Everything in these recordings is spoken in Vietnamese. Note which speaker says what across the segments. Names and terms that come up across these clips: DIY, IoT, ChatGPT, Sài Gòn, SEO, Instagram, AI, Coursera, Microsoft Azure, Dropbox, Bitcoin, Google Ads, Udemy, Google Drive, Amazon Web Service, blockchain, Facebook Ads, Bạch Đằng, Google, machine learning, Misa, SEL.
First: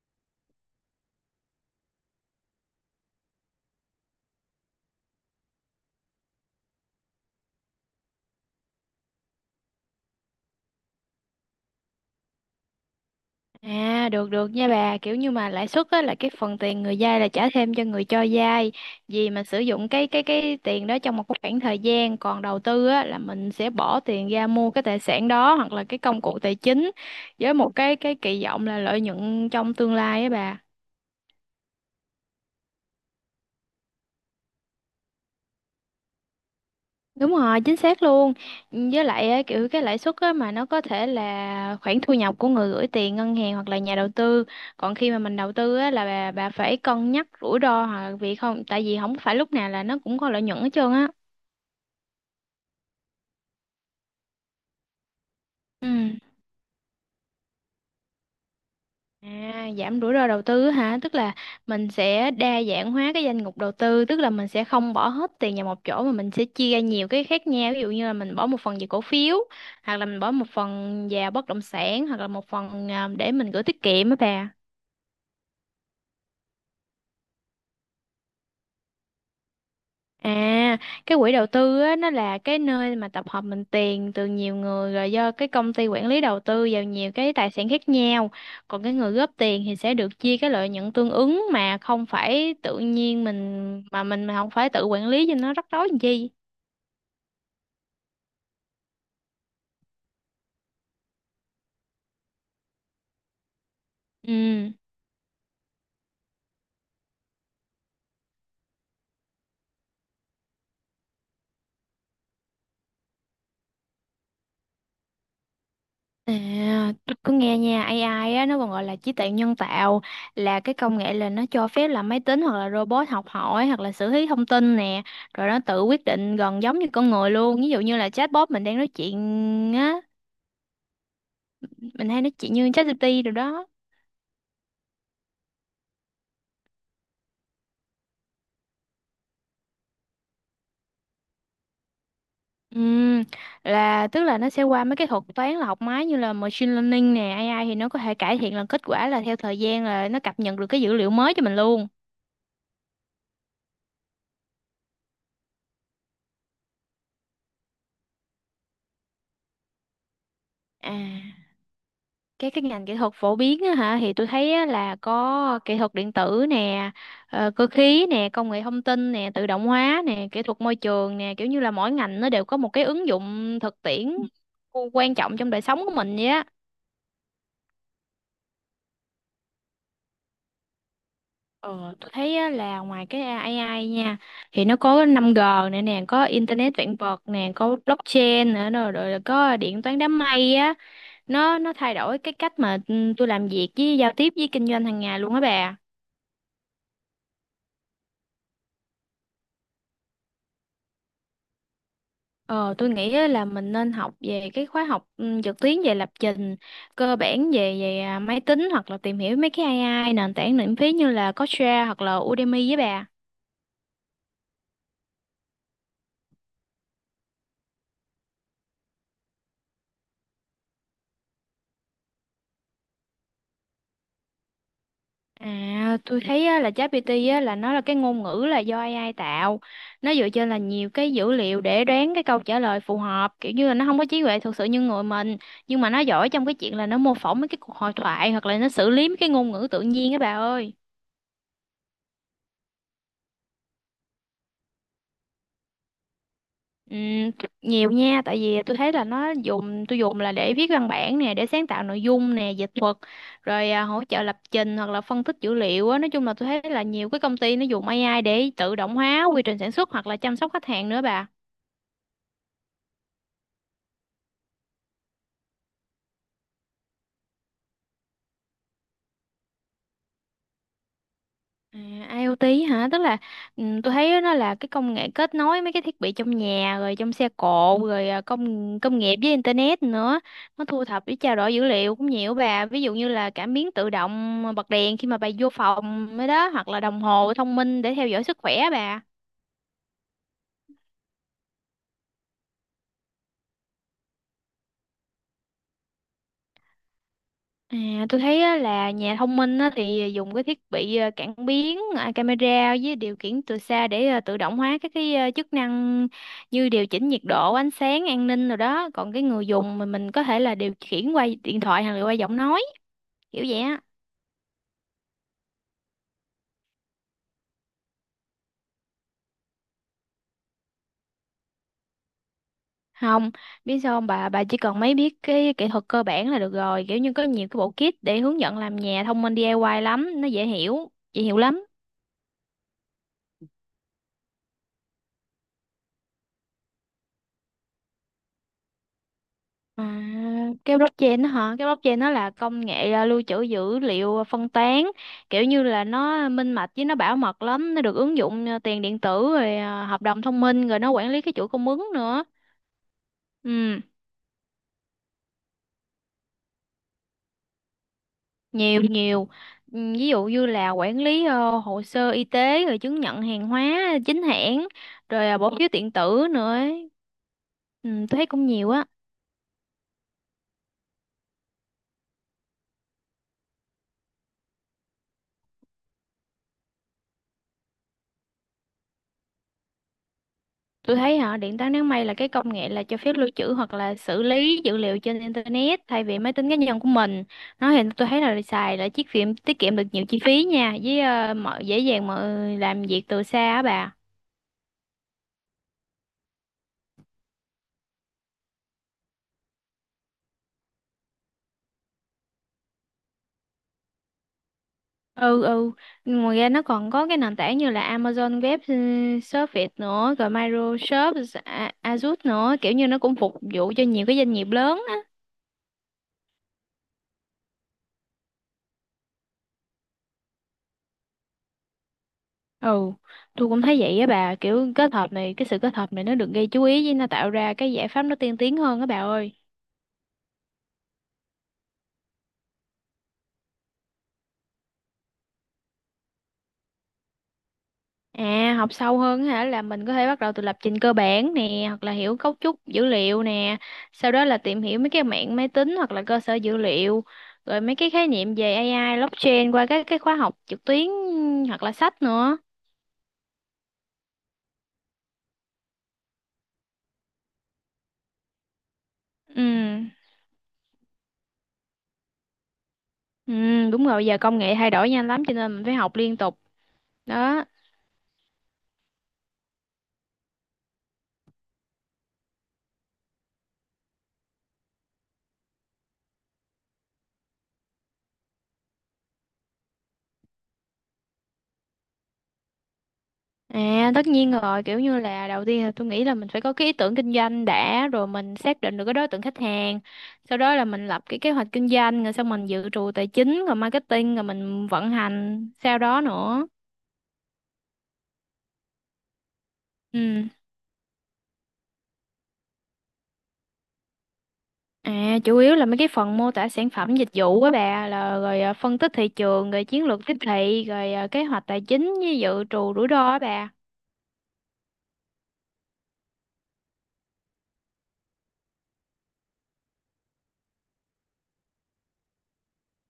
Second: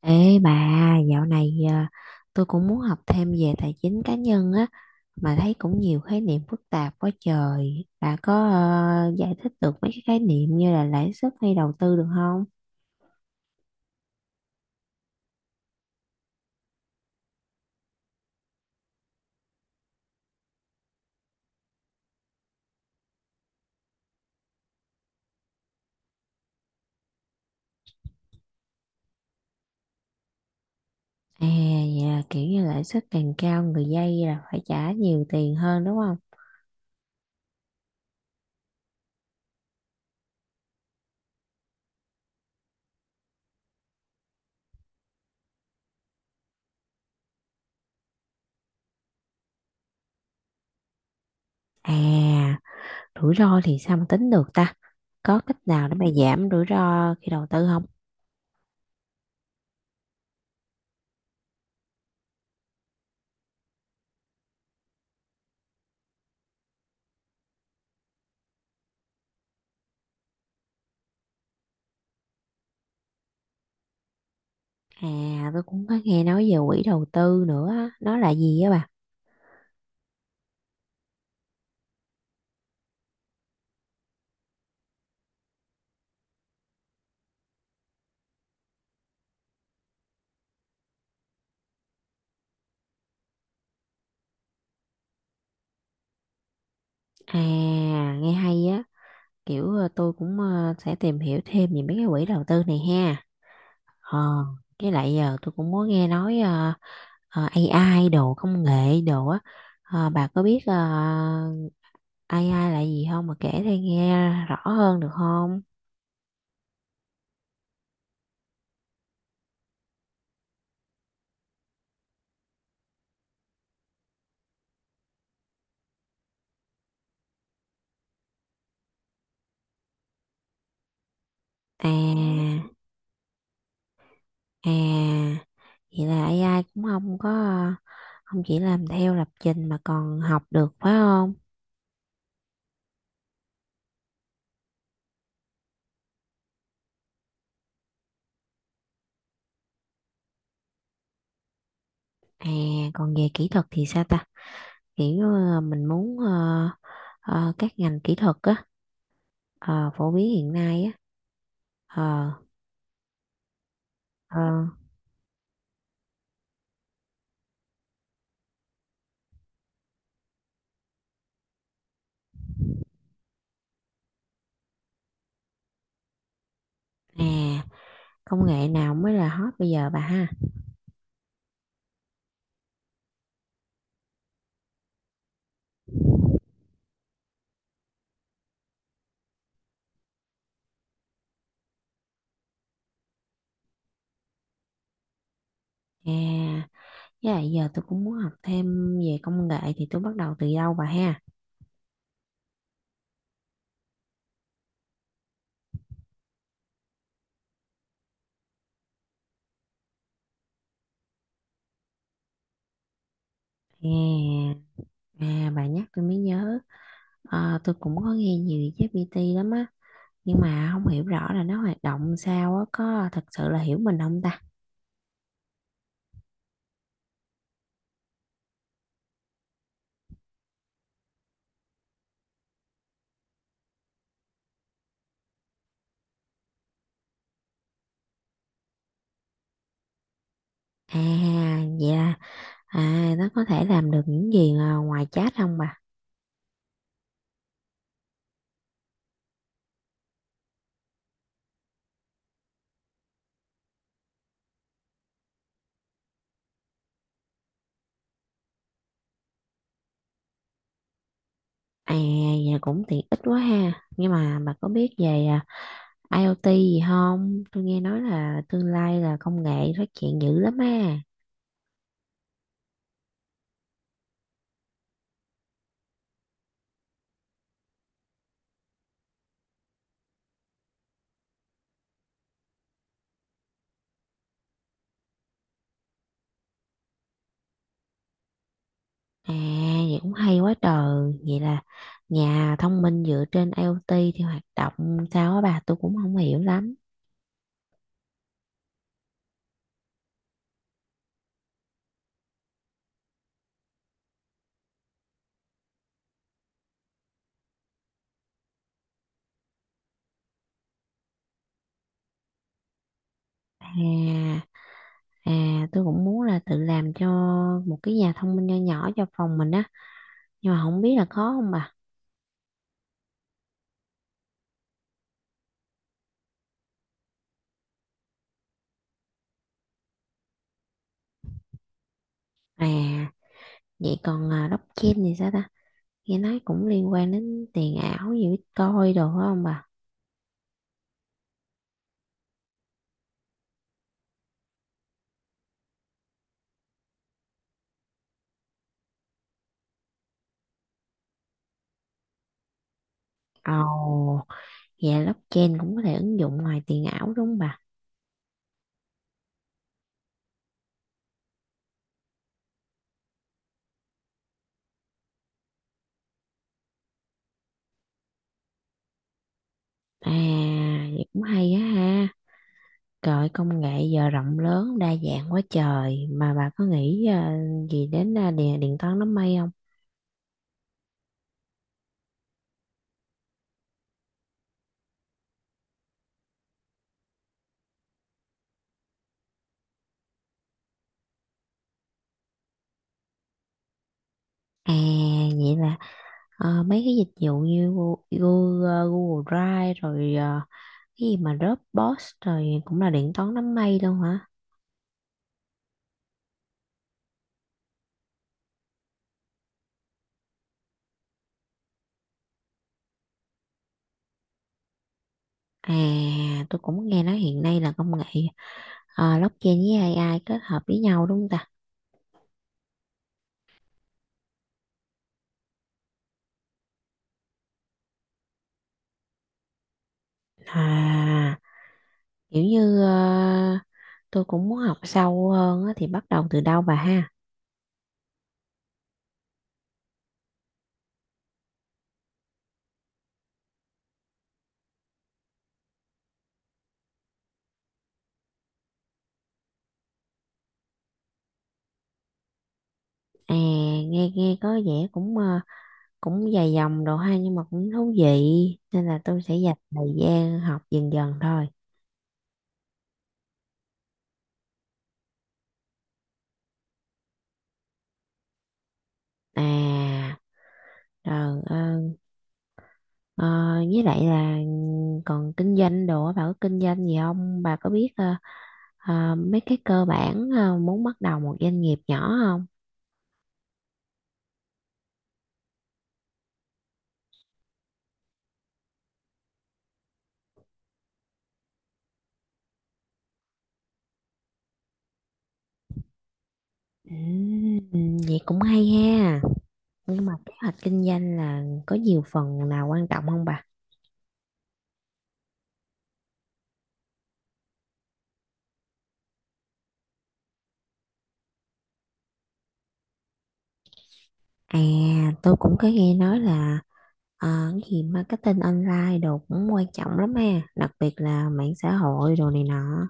Speaker 1: Ê bà, dạo này à, tôi cũng muốn học thêm về tài chính cá nhân á, mà thấy cũng nhiều khái niệm phức tạp quá trời. Bà có giải thích được mấy cái khái niệm như là lãi suất hay đầu tư được không?
Speaker 2: À, được được nha bà. Kiểu như mà lãi suất á, là cái phần tiền người vay là trả thêm cho người cho vay vì mình sử dụng cái tiền đó trong một cái khoảng thời gian. Còn đầu tư á, là mình sẽ bỏ tiền ra mua cái tài sản đó hoặc là cái công cụ tài chính với một cái kỳ vọng là lợi nhuận trong tương lai á bà.
Speaker 1: À, dạ, kiểu như lãi suất càng cao người vay là phải trả nhiều tiền hơn đúng không?
Speaker 2: Đúng rồi, chính xác luôn. Với lại á, kiểu cái lãi suất á, mà nó có thể là khoản thu nhập của người gửi tiền ngân hàng hoặc là nhà đầu tư. Còn khi mà mình đầu tư á, là bà phải cân nhắc rủi ro, hoặc vì không, tại vì không phải lúc nào là nó cũng có lợi nhuận hết trơn á.
Speaker 1: À, rủi ro thì sao mà tính được ta? Có cách nào
Speaker 2: Ừ.
Speaker 1: để mà giảm rủi ro khi đầu tư không?
Speaker 2: À, giảm rủi ro đầu tư hả? Tức là mình sẽ đa dạng hóa cái danh mục đầu tư, tức là mình sẽ không bỏ hết tiền vào một chỗ mà mình sẽ chia ra nhiều cái khác nhau. Ví dụ như là mình bỏ một phần về cổ phiếu, hoặc là mình bỏ một phần vào bất động sản, hoặc là một phần để mình gửi tiết kiệm á bà.
Speaker 1: À, tôi cũng có nghe nói về quỹ đầu tư nữa, á, nó là gì á bà?
Speaker 2: À, cái quỹ đầu tư á, nó là cái nơi mà tập hợp mình tiền từ nhiều người rồi do cái công ty quản lý đầu tư vào nhiều cái tài sản khác nhau. Còn cái người góp tiền thì sẽ được chia cái lợi nhuận tương ứng, mà không phải tự nhiên mình mà không phải tự quản lý cho nó rắc rối làm chi.
Speaker 1: À, nghe hay á. Kiểu tôi cũng sẽ tìm hiểu thêm về mấy cái quỹ đầu tư này ha. ờ
Speaker 2: Ừ.
Speaker 1: với lại giờ tôi cũng muốn nghe nói AI đồ công nghệ đồ á. Bà có biết AI là gì không mà kể tôi nghe rõ hơn được không?
Speaker 2: À, tôi cứ nghe nha, AI á, nó còn gọi là trí tuệ nhân tạo, là cái công nghệ là nó cho phép là máy tính hoặc là robot học hỏi hoặc là xử lý thông tin nè, rồi nó tự quyết định gần giống như con người luôn. Ví dụ như là chatbot mình đang nói chuyện á, mình hay nói chuyện
Speaker 1: À,
Speaker 2: như ChatGPT rồi đó.
Speaker 1: à, vậy là AI cũng không có không chỉ làm theo lập trình mà còn học được phải không?
Speaker 2: Ừm, là tức là nó sẽ qua mấy cái thuật toán là học máy, như là machine learning nè, AI thì nó có thể cải thiện là kết quả là theo thời gian, là nó cập nhật được cái dữ liệu mới cho mình luôn.
Speaker 1: À, còn về kỹ thuật thì sao ta? Kiểu mình muốn các ngành kỹ thuật á, ờ, phổ biến hiện nay á.
Speaker 2: À,
Speaker 1: ờ
Speaker 2: cái ngành kỹ thuật phổ biến á hả, thì tôi
Speaker 1: ờ
Speaker 2: thấy á, là có kỹ thuật điện tử nè, cơ khí nè, công nghệ thông tin nè, tự động hóa nè, kỹ thuật môi trường nè, kiểu như là mỗi ngành nó đều có một cái ứng dụng thực tiễn quan trọng trong đời sống của mình vậy á.
Speaker 1: À, công nghệ nào mới là hot bây giờ bà ha?
Speaker 2: Ờ, tôi thấy á, là ngoài cái AI nha, thì nó có năm g nữa nè, có internet vạn vật nè, có blockchain nữa, rồi là có điện toán đám mây á. Nó thay đổi cái cách mà tôi làm việc, với giao tiếp, với kinh doanh hàng ngày luôn á bà.
Speaker 1: À, với lại giờ tôi cũng muốn học thêm về công nghệ thì tôi bắt đầu từ đâu bà ha?
Speaker 2: Ờ, tôi nghĩ á là mình nên học về cái khóa học trực tuyến về lập trình cơ bản về về à, máy tính, hoặc là tìm hiểu mấy cái AI nền tảng miễn phí như là Coursera hoặc là Udemy với bà.
Speaker 1: À, à, bà nhắc tôi mới nhớ. Tôi cũng có nghe nhiều về ChatGPT lắm á, nhưng mà không hiểu rõ là nó hoạt động sao á, có thật sự là hiểu mình không ta?
Speaker 2: À, tôi thấy á, là ChatGPT á, là nó là cái ngôn ngữ là do AI tạo. Nó dựa trên là nhiều cái dữ liệu để đoán cái câu trả lời phù hợp, kiểu như là nó không có trí tuệ thực sự như người mình, nhưng mà nó giỏi trong cái chuyện là nó mô phỏng mấy cái cuộc hội thoại hoặc là nó xử lý mấy cái ngôn ngữ tự nhiên á bà ơi.
Speaker 1: À, vậy là nó có thể làm được những gì ngoài chat không bà?
Speaker 2: Ừ, nhiều nha, tại vì tôi thấy là nó dùng tôi dùng là để viết văn bản nè, để sáng tạo nội dung nè, dịch thuật, rồi hỗ trợ lập trình, hoặc là phân tích dữ liệu á. Nói chung là tôi thấy là nhiều cái công ty nó dùng AI để tự động hóa quy trình sản xuất, hoặc là chăm sóc khách hàng nữa bà.
Speaker 1: À, vậy cũng tiện ích quá ha, nhưng mà bà có biết về IoT gì không? Tôi nghe nói là tương lai là công nghệ phát triển dữ lắm á.
Speaker 2: À, IoT hả? Tức là tôi thấy nó là cái công nghệ kết nối mấy cái thiết bị trong nhà, rồi trong xe cộ, rồi à, công công nghiệp với internet nữa. Nó thu thập với trao đổi dữ liệu cũng nhiều bà. Ví dụ như là cảm biến tự động bật đèn khi mà bà vô phòng mới đó, hoặc là đồng hồ thông minh để theo dõi sức khỏe bà.
Speaker 1: À, vậy cũng hay quá trời. Vậy là nhà thông minh dựa trên IoT thì hoạt động sao á bà? Tôi cũng không hiểu lắm.
Speaker 2: À, tôi thấy á, là nhà thông minh á, thì dùng cái thiết bị cảm biến, camera với điều khiển từ xa để tự động hóa các cái chức năng như điều chỉnh nhiệt độ, ánh sáng, an ninh rồi đó. Còn cái người dùng mình có thể là điều khiển qua điện thoại hoặc là qua giọng nói, kiểu vậy
Speaker 1: À,
Speaker 2: á.
Speaker 1: à, tôi cũng muốn là tự làm cho một cái nhà thông minh nho nhỏ cho phòng mình á. Nhưng mà không biết là khó không bà?
Speaker 2: Không, biết sao không bà, bà chỉ cần mấy biết cái kỹ thuật cơ bản là được rồi. Kiểu như có nhiều cái bộ kit để hướng dẫn làm nhà thông minh DIY lắm, nó dễ hiểu lắm.
Speaker 1: À, vậy còn blockchain thì sao ta? Nghe nói cũng liên quan đến tiền ảo gì Bitcoin đồ phải không bà?
Speaker 2: À, cái blockchain đó hả? Cái blockchain nó là công nghệ lưu trữ dữ liệu phân tán, kiểu như là nó minh bạch với nó bảo mật lắm, nó được ứng dụng tiền điện tử, rồi hợp đồng thông minh, rồi nó quản lý cái chuỗi cung ứng nữa.
Speaker 1: Ồ.
Speaker 2: Ừ,
Speaker 1: Dạ blockchain cũng có thể ứng dụng ngoài tiền ảo đúng không bà?
Speaker 2: nhiều nhiều. Ừ, ví dụ như là quản lý hồ sơ y tế, rồi chứng nhận hàng hóa chính hãng, rồi bỏ phiếu điện tử nữa ấy. Ừ, tôi thấy cũng nhiều á.
Speaker 1: À, vậy cũng hay á ha. Trời ơi, công nghệ giờ rộng lớn đa dạng quá trời, mà bà có nghĩ gì đến điện điện toán đám mây không?
Speaker 2: Tôi thấy họ điện toán đám mây là cái công nghệ là cho phép lưu trữ hoặc là xử lý dữ liệu trên internet thay vì máy tính cá nhân của mình. Nó thì tôi thấy là xài là chiếc phim tiết kiệm được nhiều chi phí nha, với mọi dễ dàng mọi làm việc từ xa á bà.
Speaker 1: À, vậy là mấy cái dịch vụ như Google Drive rồi cái gì mà Dropbox rồi cũng là điện toán đám mây luôn hả?
Speaker 2: Ừ, ngoài ra nó còn có cái nền tảng như là Amazon Web Service nữa, rồi Microsoft Azure nữa, kiểu như nó cũng phục vụ cho nhiều cái doanh nghiệp lớn.
Speaker 1: À, tôi cũng nghe nói hiện nay là công nghệ blockchain với AI kết hợp với nhau đúng không ta?
Speaker 2: Ừ, tôi cũng thấy vậy á bà, kiểu cái sự kết hợp này nó được gây chú ý với nó tạo ra cái giải pháp nó tiên tiến hơn á bà ơi.
Speaker 1: À, kiểu như tôi cũng muốn học sâu hơn á, thì bắt đầu từ đâu bà ha?
Speaker 2: À, học sâu hơn á hả, là mình có thể bắt đầu từ lập trình cơ bản nè, hoặc là hiểu cấu trúc dữ liệu nè, sau đó là tìm hiểu mấy cái mạng máy tính hoặc là cơ sở dữ liệu, rồi mấy cái khái niệm về AI, blockchain qua các cái khóa học trực tuyến hoặc là sách nữa.
Speaker 1: À, nghe nghe có vẻ cũng cũng dài dòng đồ ha, nhưng mà cũng thú vị nên là tôi sẽ
Speaker 2: Ừ,
Speaker 1: dành thời gian học dần dần thôi.
Speaker 2: ừ, Đúng rồi, giờ công nghệ thay đổi nhanh lắm, cho nên mình phải học liên tục. Đó.
Speaker 1: À, rồi ờ, với lại là còn kinh doanh đồ á, bà có kinh doanh gì không? Bà có biết mấy cái cơ bản muốn bắt đầu một doanh nghiệp nhỏ không?
Speaker 2: À, tất nhiên rồi, kiểu như là đầu tiên là tôi nghĩ là mình phải có cái ý tưởng kinh doanh đã, rồi mình xác định được cái đối tượng khách hàng, sau đó là mình lập cái kế hoạch kinh doanh, rồi xong mình dự trù tài chính, rồi marketing, rồi mình vận hành sau đó nữa.
Speaker 1: Ừ, vậy cũng hay ha. Nhưng mà
Speaker 2: ừ
Speaker 1: kế hoạch kinh doanh là có nhiều phần nào quan trọng không bà?
Speaker 2: À, chủ yếu là mấy cái phần mô tả sản phẩm dịch vụ á bà, là rồi phân tích thị trường, rồi chiến lược tiếp thị, rồi kế hoạch tài chính với dự trù rủi ro á bà.
Speaker 1: À, tôi cũng có nghe nói là cái gì marketing online đồ cũng quan trọng lắm ha, đặc biệt là mạng xã hội đồ này nọ.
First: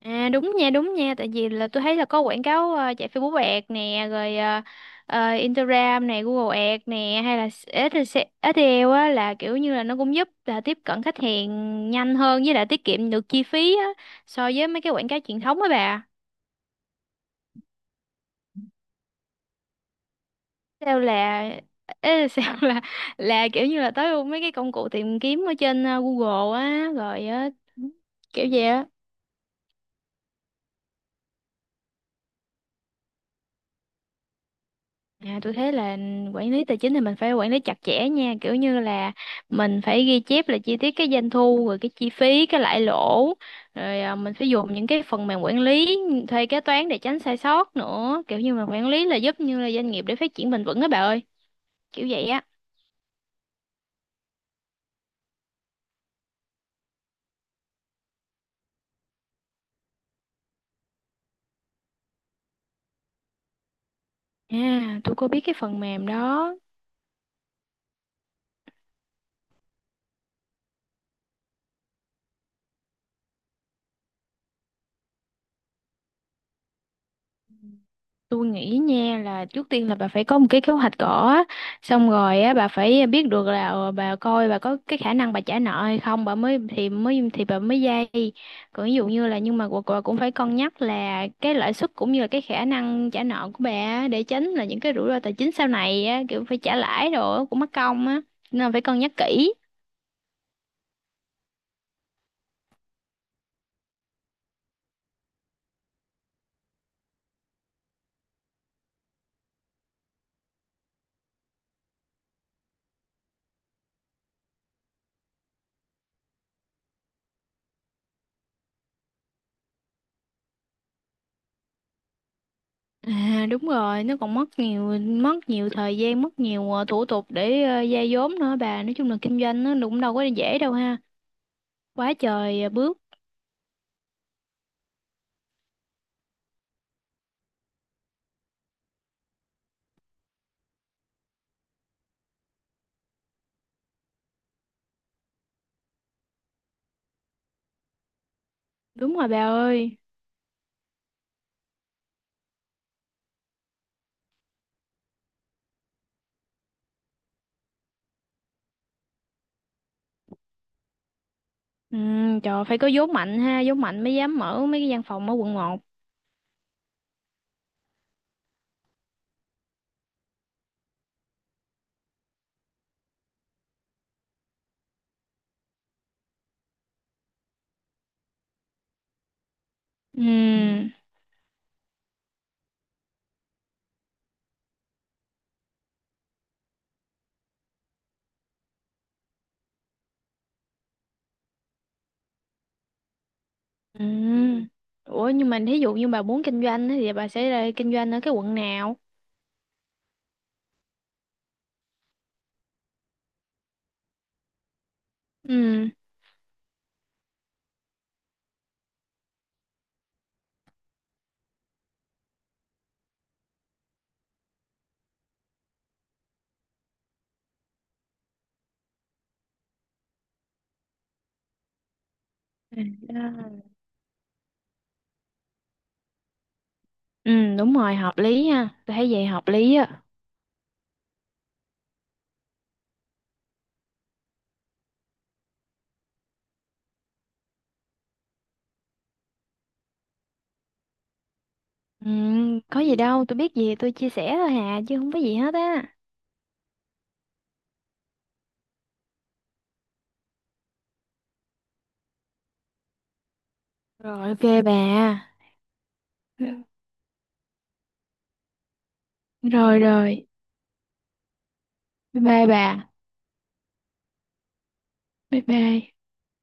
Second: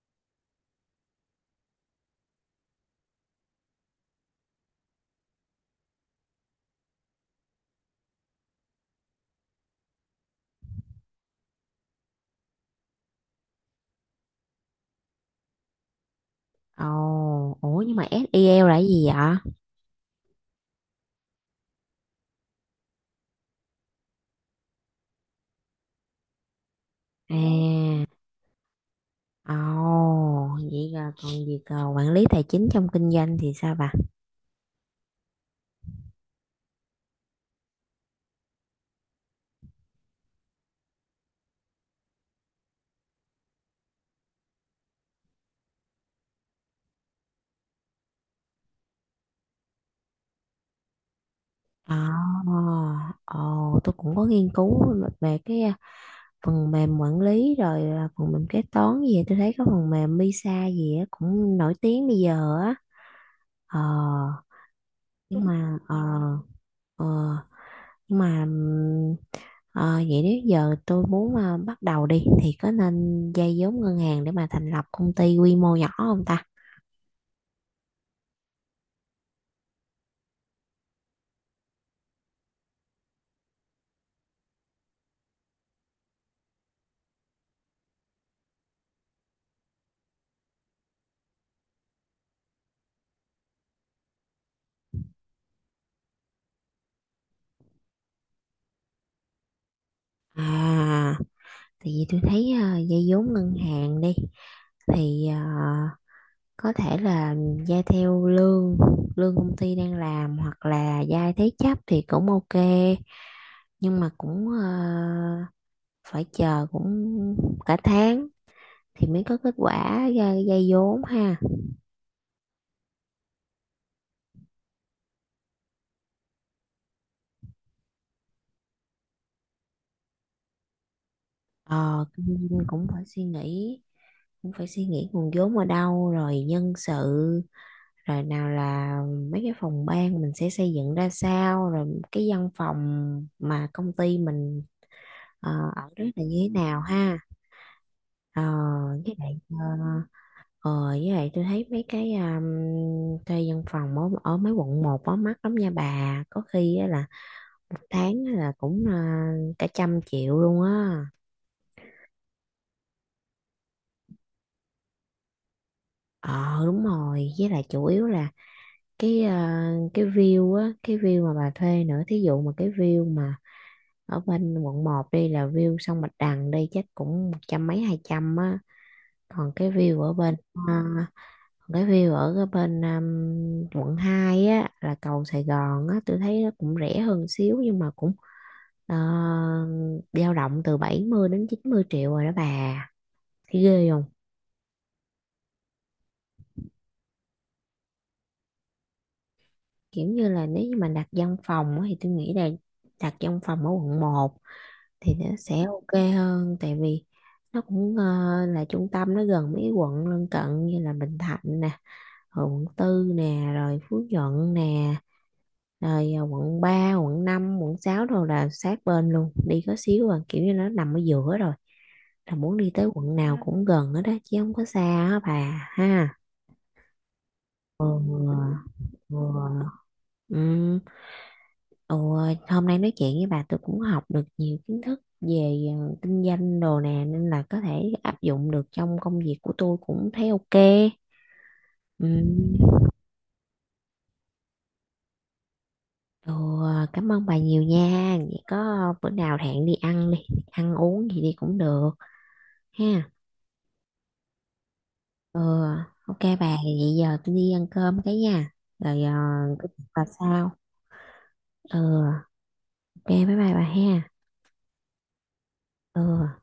Speaker 2: À, đúng nha, tại vì là tôi thấy là có quảng cáo chạy Facebook Ads nè, Instagram nè, Google Ads nè, hay là SEO á, là kiểu như là nó cũng giúp là tiếp cận khách hàng nhanh hơn, với lại tiết kiệm được chi phí á so với mấy cái quảng cáo truyền thống á bà.
Speaker 1: Ồ, ủa nhưng mà SEL là cái gì vậy? À,
Speaker 2: Sao là ê, sao là kiểu như là tới mấy cái công cụ tìm kiếm ở trên Google á, rồi ờ, kiểu vậy á.
Speaker 1: ồ, vậy là còn việc quản lý tài chính trong kinh doanh thì sao bà?
Speaker 2: À, tôi thấy là quản lý tài chính thì mình phải quản lý chặt chẽ nha, kiểu như là mình phải ghi chép là chi tiết cái doanh thu, rồi cái chi phí, cái lãi lỗ, rồi mình phải dùng những cái phần mềm quản lý, thuê kế toán để tránh sai sót nữa, kiểu như mà quản lý là giúp như là doanh nghiệp để phát triển bền vững á bà ơi,
Speaker 1: À,
Speaker 2: kiểu vậy á.
Speaker 1: ồ, tôi cũng có nghiên cứu về cái phần mềm quản lý rồi phần mềm kế toán gì á. Tôi thấy có phần mềm Misa gì á cũng nổi tiếng bây giờ á. ờ
Speaker 2: À, tôi có
Speaker 1: nhưng.
Speaker 2: biết
Speaker 1: Ừ.
Speaker 2: cái
Speaker 1: Mà
Speaker 2: phần mềm đó.
Speaker 1: ờ, nhưng mà vậy nếu giờ tôi muốn bắt đầu đi thì có nên vay vốn ngân hàng để mà thành lập công ty quy mô nhỏ không ta?
Speaker 2: Tôi nghĩ nha, là trước tiên là bà phải có một cái kế hoạch cỏ á. Xong rồi á bà phải biết được là bà coi bà có cái khả năng bà trả nợ hay không, bà mới thì bà mới vay. Còn ví dụ như là, nhưng mà bà cũng phải cân nhắc là cái lãi suất cũng như là cái khả năng trả nợ của bà á, để tránh là những cái rủi ro tài chính sau này á, kiểu phải trả lãi đồ á, cũng mất công á, nên là phải cân nhắc kỹ.
Speaker 1: À, tại vì tôi thấy vay vốn ngân hàng đi thì có thể là gia theo lương lương công ty đang làm hoặc là gia thế chấp thì cũng ok, nhưng mà cũng phải chờ cũng cả tháng thì mới có kết quả gia vốn ha.
Speaker 2: À, đúng rồi, nó còn mất nhiều thời gian, mất nhiều thủ tục để vay vốn nữa bà. Nói chung là kinh doanh nó cũng đâu có dễ đâu ha.
Speaker 1: Ờ
Speaker 2: Quá
Speaker 1: Kinh
Speaker 2: trời à, bước.
Speaker 1: cũng phải suy nghĩ nguồn vốn ở đâu, rồi nhân sự, rồi nào là mấy cái phòng ban mình sẽ xây dựng ra sao, rồi cái văn phòng mà công ty mình ở đó là như thế nào ha. Ờ, với
Speaker 2: Đúng rồi
Speaker 1: lại
Speaker 2: bà ơi.
Speaker 1: tôi thấy mấy cái thuê văn phòng ở mấy quận một á mắc lắm nha, bà có khi á là một tháng á là cũng cả trăm triệu luôn á.
Speaker 2: Ừ, trời, phải có vốn mạnh ha, vốn mạnh mới dám mở mấy cái văn phòng ở quận một.
Speaker 1: Ờ Đúng rồi, với lại chủ yếu là cái cái view á, cái view mà bà thuê nữa, thí dụ mà cái view mà ở bên quận một đi là view sông Bạch Đằng đi chắc cũng một trăm mấy hai trăm á, còn cái view ở bên ờ,
Speaker 2: Ừ.
Speaker 1: cái view ở cái bên quận 2 á là cầu Sài Gòn á, tôi thấy nó cũng rẻ hơn xíu nhưng mà cũng dao động từ 70 đến 90 triệu rồi đó bà, thấy ghê không?
Speaker 2: Ừ. Ủa nhưng mà thí dụ như bà muốn kinh doanh á, thì bà sẽ ra kinh doanh ở cái quận nào?
Speaker 1: Kiểu như là nếu như mà đặt văn phòng á, thì tôi nghĩ là đặt văn phòng ở quận một thì nó sẽ
Speaker 2: Ừ.
Speaker 1: ok hơn, tại vì nó cũng là trung tâm, nó gần mấy quận lân cận như là Bình Thạnh nè, rồi quận tư nè, rồi Phú Nhuận nè, rồi quận ba, quận năm, quận 6 rồi là sát bên luôn đi có xíu kiểu như nó nằm ở giữa rồi, là muốn đi tới quận, Ừ, nào
Speaker 2: À,
Speaker 1: cũng gần hết đó chứ không có xa á bà ha.
Speaker 2: ừ đúng
Speaker 1: Ừ,
Speaker 2: rồi, hợp lý ha, tôi thấy vậy hợp lý
Speaker 1: ừ,
Speaker 2: á.
Speaker 1: ừ. Ừ, hôm nay nói chuyện với bà tôi cũng học được nhiều kiến thức về kinh doanh đồ nè, nên là có thể áp dụng được trong công việc của tôi, cũng thấy ok.
Speaker 2: Ừ,
Speaker 1: Ừ.
Speaker 2: có gì đâu, tôi biết gì thì tôi chia sẻ thôi hà, chứ không có gì hết á.
Speaker 1: Ồ, cảm ơn bà nhiều nha. Vậy có bữa nào hẹn đi, ăn uống gì đi cũng được ha.
Speaker 2: Rồi, ok bà.
Speaker 1: Ừ, ok bà, vậy giờ tôi đi ăn cơm cái nha. Rồi cứ
Speaker 2: rồi
Speaker 1: bà
Speaker 2: rồi
Speaker 1: sau. Ừ,
Speaker 2: Bye bye bà.
Speaker 1: ok bye bye bà ha.
Speaker 2: Bye bye.
Speaker 1: Ừ.